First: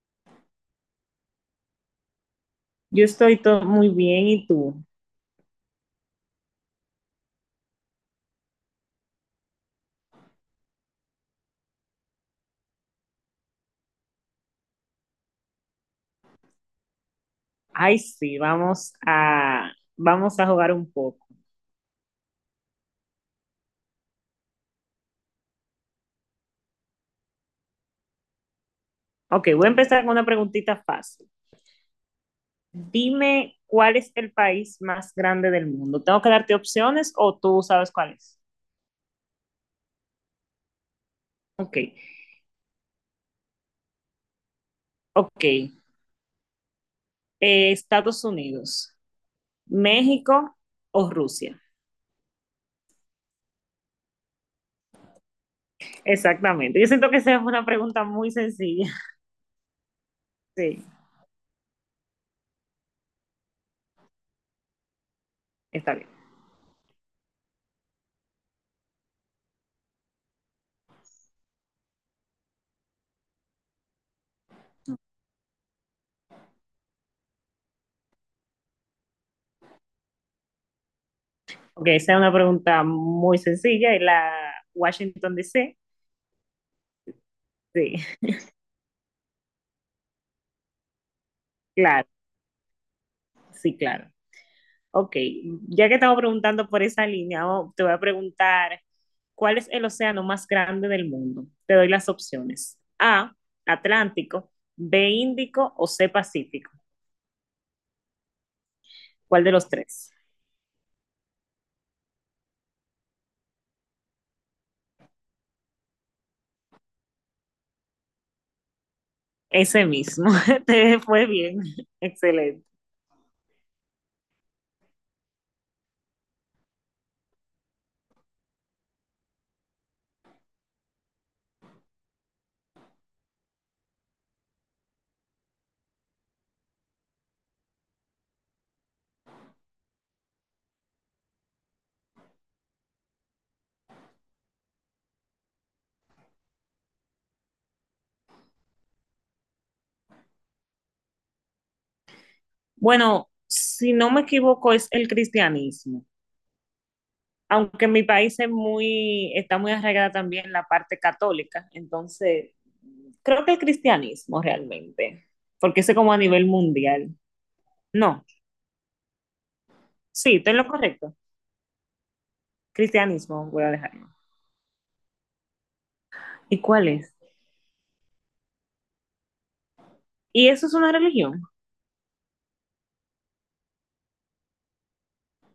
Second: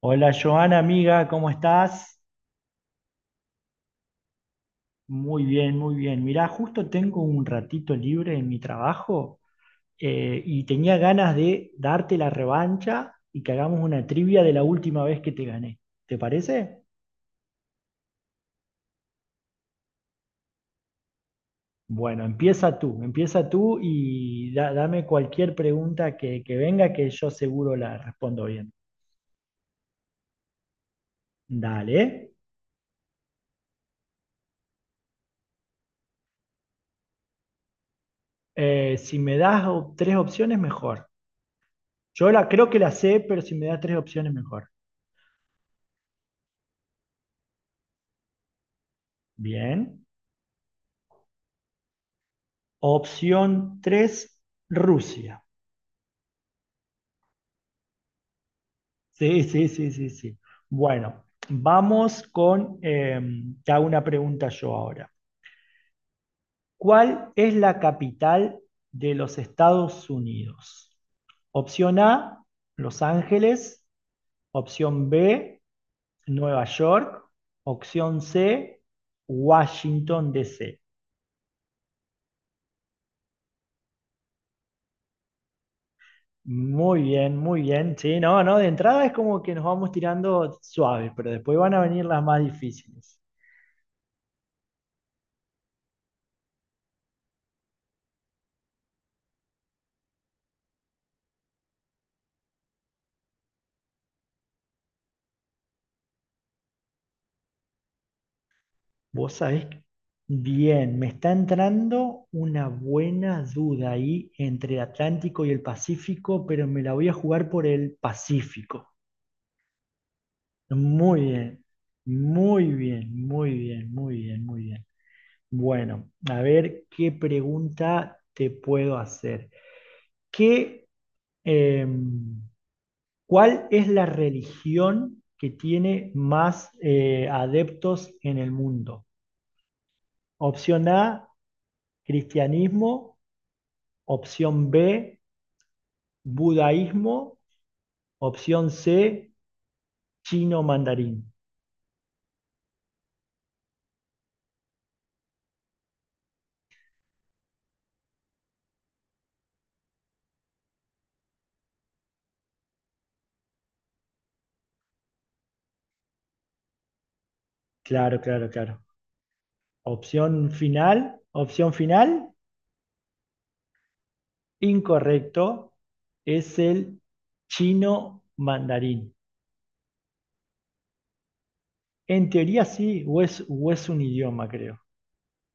Hola Joana, amiga, ¿cómo estás? Yo estoy todo muy bien, ¿y tú? Muy bien, muy bien. Mirá, justo tengo un ratito libre en mi trabajo, y tenía ganas de darte la revancha y que hagamos una trivia de la última vez que te gané. ¿Te parece? Ay, sí, vamos a jugar un poco. Bueno, empieza tú y dame cualquier pregunta que venga que yo seguro la respondo bien. Ok, voy a empezar con una preguntita fácil. Dale. Dime cuál es el país más grande del mundo. ¿Tengo que darte opciones o tú sabes cuál es? Si me das tres opciones, mejor. Ok, Yo la, creo que la sé, pero si me das tres opciones, mejor. ok. Estados Unidos, Bien. México o Rusia. Opción 3, Rusia. Exactamente. Yo siento que esa es una pregunta muy sencilla. Sí, sí, sí, sí, sí. Sí, Bueno, vamos con, te hago una pregunta yo ahora. está bien. ¿Cuál es la capital de los Estados Unidos? Opción A, Los Ángeles. Opción B, Nueva York. Opción C, Washington, D. C. Ok, esa es una pregunta muy sencilla. Y la Washington D. C. Muy bien, muy bien. Sí, Sí, no, no, de entrada es como que nos vamos tirando suaves, pero después van a venir claro, las más difíciles. sí, claro. Ok, ya que estaba preguntando por esa línea, oh, te voy a preguntar, ¿cuál es el océano más grande del mundo? Te doy las opciones. A, Atlántico, B, Índico o C, Pacífico. Vos ¿Cuál de sabés, los tres? bien, me está entrando una buena duda ahí entre el Atlántico y el Pacífico, pero me la voy a jugar por el Pacífico. Ese mismo. Te Muy fue bien. bien, Excelente. muy bien, muy bien, muy bien, muy bien. Bueno, a ver qué pregunta te puedo hacer. ¿Qué, em, cuál es la religión que tiene más adeptos en el mundo? Opción A, cristianismo. Opción B, budaísmo. Opción C, chino mandarín. Bueno, si no me equivoco, es el cristianismo. Aunque en mi país está muy arraigada también la parte católica, entonces creo que el cristianismo realmente, porque ese como a nivel mundial. Claro, No, claro, claro. sí, estoy en lo correcto. Opción final, Cristianismo, voy a dejarlo. incorrecto, es ¿Y cuál el es? chino mandarín. ¿Y eso es una religión? En teoría sí, o es un idioma, creo.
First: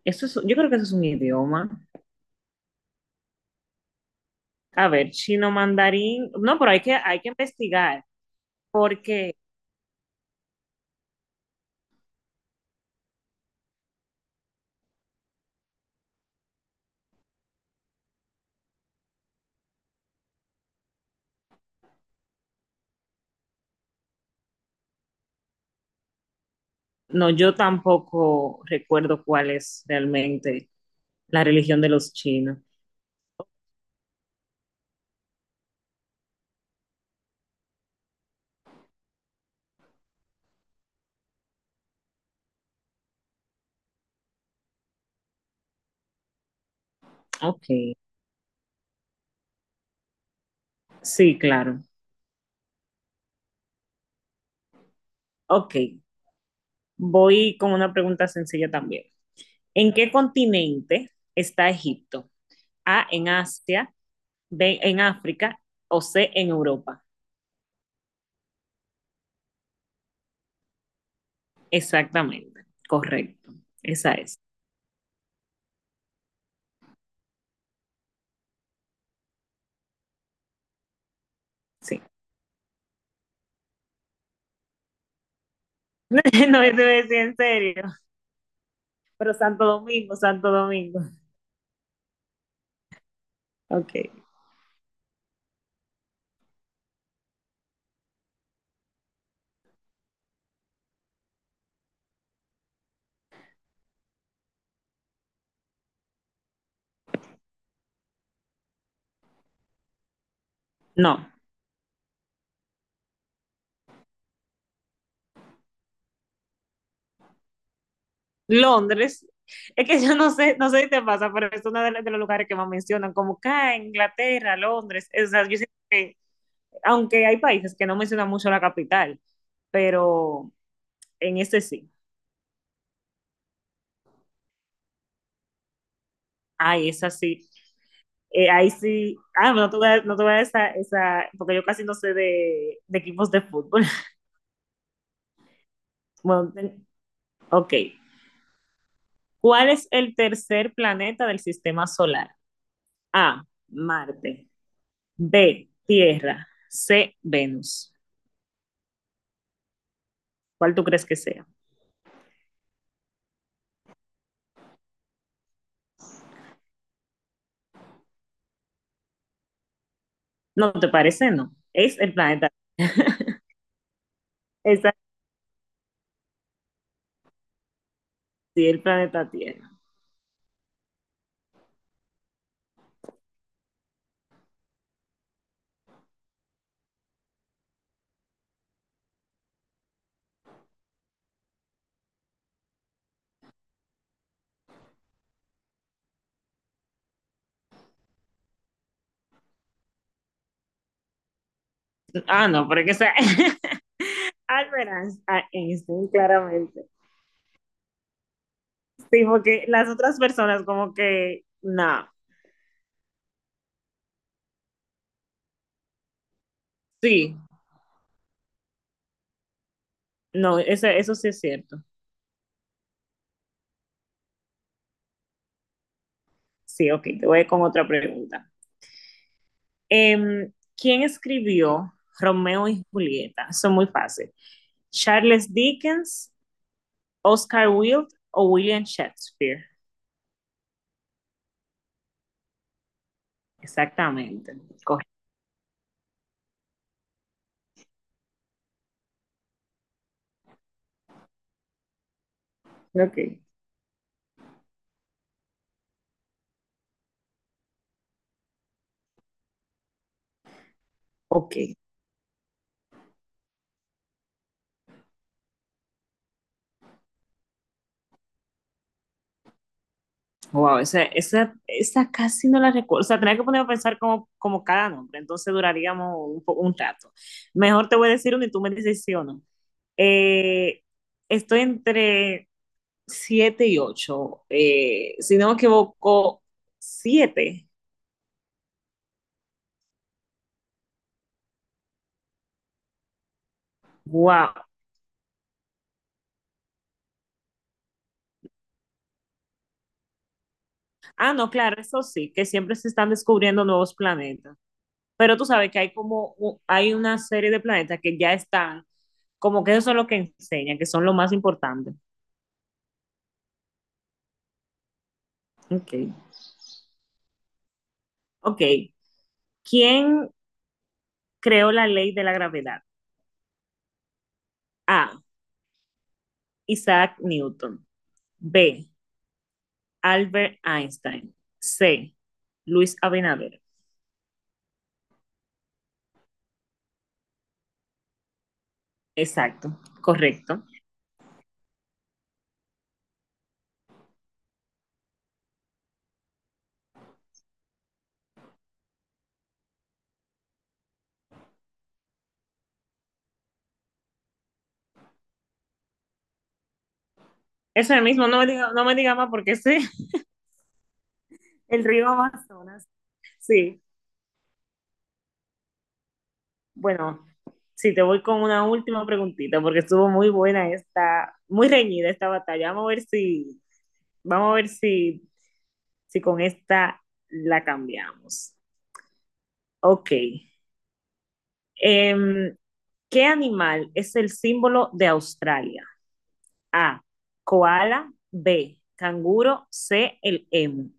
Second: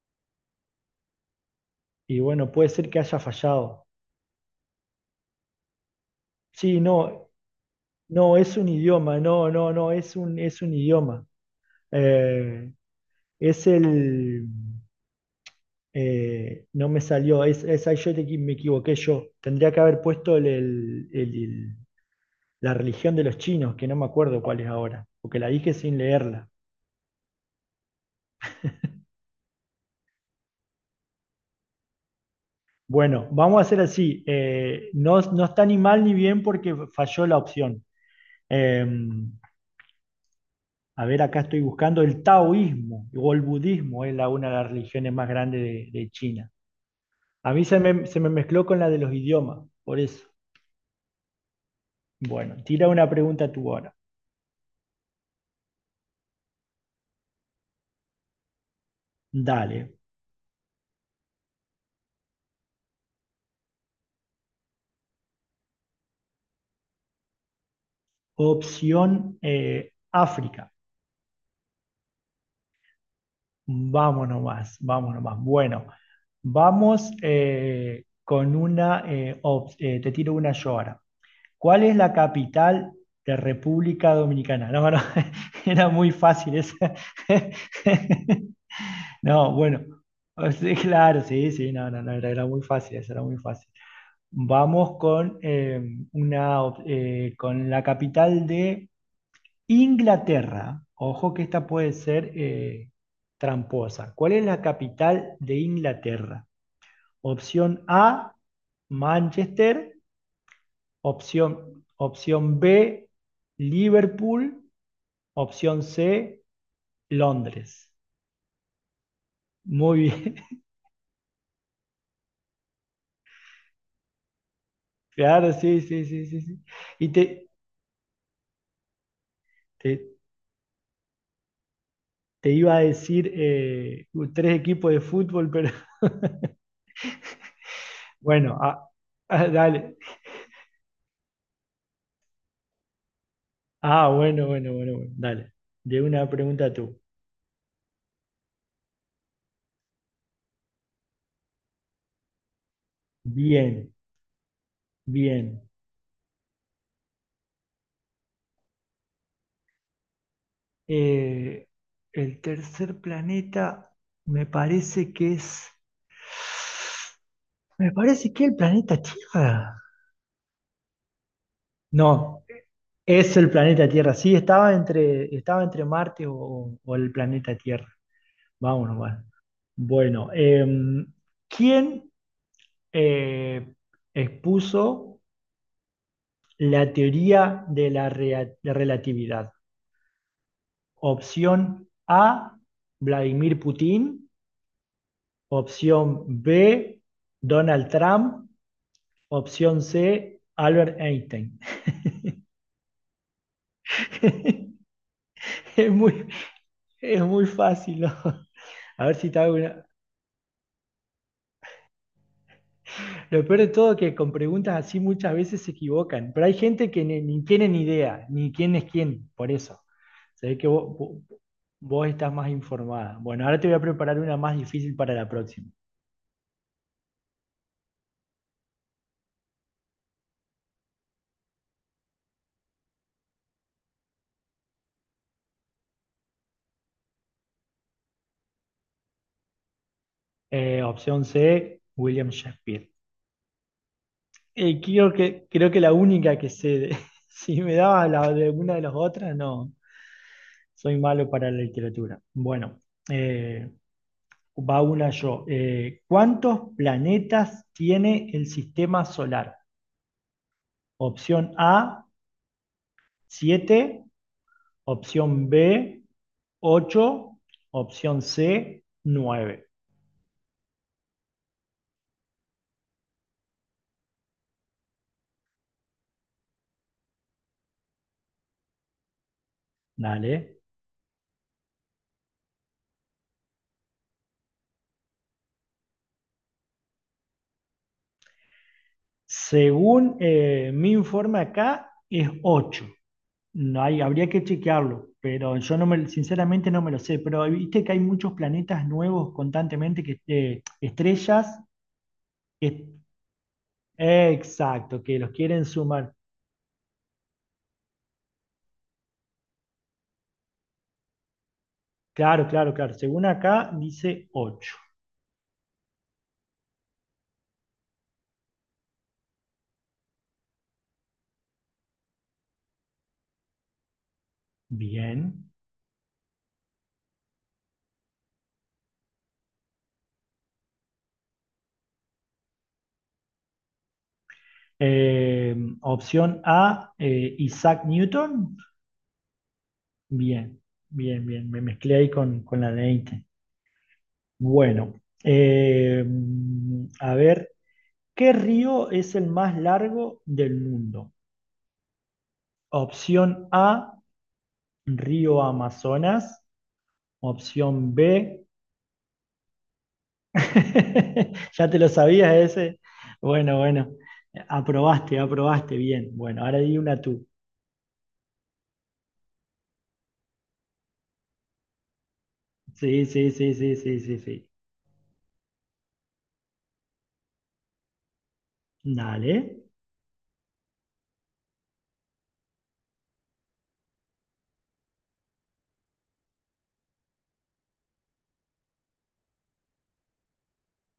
Yo creo que eso es un idioma. Y bueno, puede ser que haya fallado. A ver, chino mandarín. No, pero Sí, hay que, hay no, que investigar no, es un idioma, porque no, no, no, es un idioma. Eh, es el... No me salió, es ahí yo me equivoqué yo. Tendría que haber puesto la religión de los chinos, que no me acuerdo cuál es ahora, porque la dije sin leerla. no, yo tampoco recuerdo cuál es realmente la religión de los chinos. Bueno, vamos a hacer así. No, no está ni mal ni bien porque falló la opción. Eh, a ver, acá estoy buscando el taoísmo o el budismo, es la, una de las religiones más grandes de China. A mí Ok, se me mezcló con la de los idiomas, por eso. sí, claro. Bueno, tira una pregunta tú ahora. Ok, voy con una pregunta sencilla también. ¿En Dale. qué continente está Egipto? A, en Asia, B, en África o C, en Europa. Opción África. Exactamente, correcto. Esa Vamos es, nomás, vamos nomás. Bueno, vamos con una, te tiro una yo ahora. ¿Cuál es sí. la capital de República Dominicana? No, no, era muy fácil No, eso esa. decir en serio, pero No, Santo bueno, Domingo, oh, Santo sí, Domingo. claro, sí, sí, no, no, no, era, era muy fácil, esa era muy fácil. Ok, Vamos con, una, con la capital de Inglaterra, ojo que esta puede ser tramposa. ¿Cuál es la capital de Inglaterra? Opción A, Manchester. no. Opción, opción B, Liverpool. Opción C, Londres. Londres, es Muy que yo no bien. sé, no sé si te pasa, pero es de los lugares que más mencionan, como acá, Inglaterra, Londres. O sea, Claro, yo sé sí, sí, que, sí, sí, sí. Y aunque hay países que no mencionan mucho la capital, te- pero en este sí. te iba a decir tres equipos de fútbol, pero Ay, esa sí. Bueno, Ahí ah, sí. ah, Ah, no dale. tuve, no tuve esa, porque yo casi no sé de equipos de fútbol. Ah, bueno, bueno, bueno, bueno. Dale. De una Bueno, pregunta ten- tú. Ok. ¿Cuál es el tercer planeta del sistema solar? A, Bien, Marte. bien. B, Tierra. C, Venus. ¿Cuál tú crees que sea? Eh, el tercer planeta me parece que es... Me parece que es el planeta Tierra. ¿No te parece? No. Es el No, planeta. es el planeta Tierra. Sí, Esa, estaba entre Marte o el planeta Tierra. sí, el Vámonos, bueno. planeta Tierra. Bueno, ¿quién, eh, expuso la teoría de la de relatividad? Opción A, Vladimir Putin. Opción B, Donald Trump. Opción C, Albert Einstein. Ah, no, porque sea. Albert Einstein, a Es Einstein, muy, claramente. es muy fácil, ¿no? A ver Sí, si te hago porque una. las otras personas, como que no. Lo peor de todo es que con preguntas así muchas veces se equivocan, pero hay gente que ni, Sí. ni tiene ni idea, ni quién es quién, por eso. Se ve No, que eso, vos, eso vos- sí es cierto. vos estás más informada. Bueno, ahora te voy a preparar una más difícil para la próxima. Sí, ok, te voy con otra pregunta. Em, ¿Quién escribió Romeo y Julieta? Son muy fácil. Charles Dickens, Oscar Wilde o William Shakespeare. Opción C, William Shakespeare. Exactamente. Correcto. Creo que la única que sé, si me dabas la de alguna de las otras, no, soy malo para la literatura. Bueno, Ok. eh, va una yo. ¿Cuántos planetas tiene el sistema solar? Opción Ok. A, siete, opción B, ocho, opción C, nueve. Wow, esa casi no la recuerdo. O sea, tenía que ponerme a pensar como cada nombre, entonces duraríamos un rato. Mejor te voy a decir uno y tú me dices sí o no. Dale. Eh, Estoy entre 7 y ocho. Si no me equivoco, 7. Según mi informe acá, es ocho. No hay, habría que Wow. chequearlo, pero yo no me, sinceramente no me lo sé. Pero viste que hay muchos planetas nuevos constantemente, que Ah, no, estrellas, claro, eso sí, que siempre se que- están descubriendo nuevos planetas. exacto, que los Pero tú quieren sabes que sumar. Hay una serie de planetas que ya están, como que eso es lo que enseña, que son lo más importante. Claro, claro, claro. Según acá dice ocho. Ok. Ok. ¿Quién creó la ley de la gravedad? A. Bien. Isaac Newton. B. Albert Einstein. C. Luis Abinader. Eh, opción A, Isaac Newton. Exacto, Bien, correcto. bien, bien. Me mezclé ahí con la de Einstein. Bueno, eh, a ver, ¿qué río es el más largo del mundo? Opción A, río Amazonas. Eso Opción es el mismo, no B, me diga, no me diga más porque sí. ya te El lo río sabías ese. Amazonas. Bueno, Sí. bueno, aprobaste, aprobaste, bien. Bueno, ahora di una tú. Bueno, sí, te voy con una última preguntita porque estuvo muy buena esta, muy reñida esta batalla. Vamos a ver Sí, sí, sí, si, sí, sí, sí, sí. vamos a ver si, si con esta la cambiamos. Dale. Ok. Em, ¿Qué animal es el símbolo de Australia? A, koala, B, canguro, C, el emu.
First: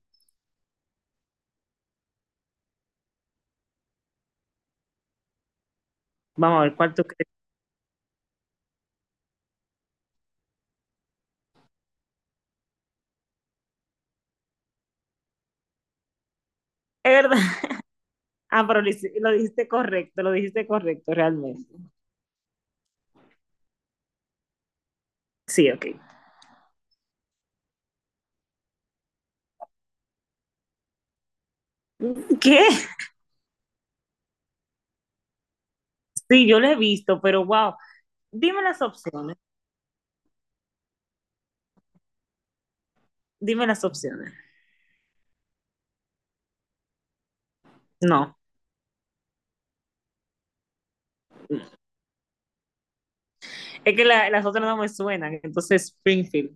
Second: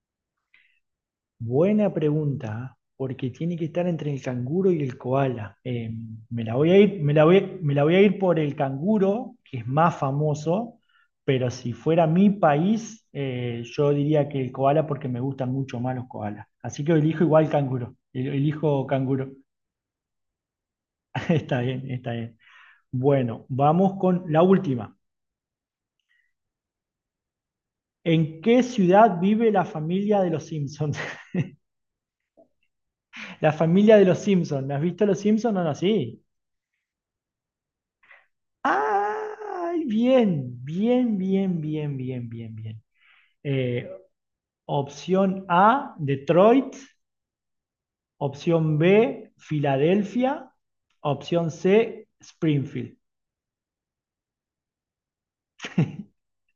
Buena pregunta, porque tiene que estar entre el canguro y el koala. Vamos a ver cuál tú crees. Me la voy a ir por el canguro, que es más famoso, pero si fuera mi país, yo diría que el koala porque me gustan mucho más los koalas. Así que Es elijo verdad. igual canguro, Ah, pero elijo canguro. Lo dijiste correcto Está realmente. bien, está bien. Bueno, vamos con la última. Sí, ok. ¿En qué ciudad vive la familia de los Simpsons? ¿Qué? La familia de los Simpsons. ¿Has visto los Simpsons o no? Sí. Sí, yo lo he visto, pero wow, dime las opciones. Ay, bien, bien, bien, bien, bien, bien, bien. Dime las Eh, opciones. opción A, Detroit. No. Opción B, Filadelfia. Opción C, Springfield. Es que las otras no me suenan. Entonces, Springfield.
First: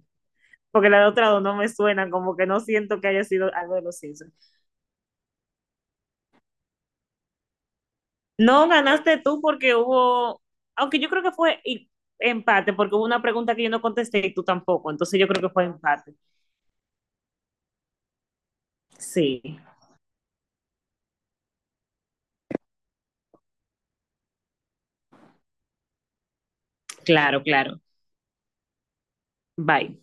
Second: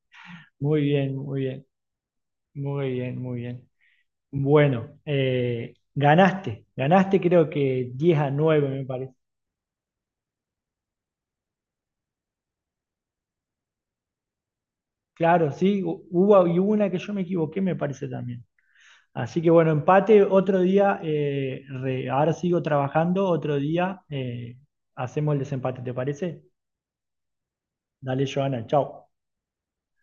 Muy Porque las bien, otras muy dos no bien, me suenan. Como que no muy siento que bien, haya muy sido bien. algo de los Simpsons. Bueno, ganaste, ganaste creo que 10-9 No me parece. ganaste tú porque hubo. Aunque yo creo que fue empate. Porque hubo una pregunta que yo no contesté y tú tampoco. Entonces, yo creo Claro, que fue sí, empate. hubo, y hubo una que yo me equivoqué me parece también. Así que Sí. bueno, empate, otro día, ahora sigo trabajando, otro día, hacemos el desempate, ¿te parece? Claro, claro. Dale, Joana, chao. Bye.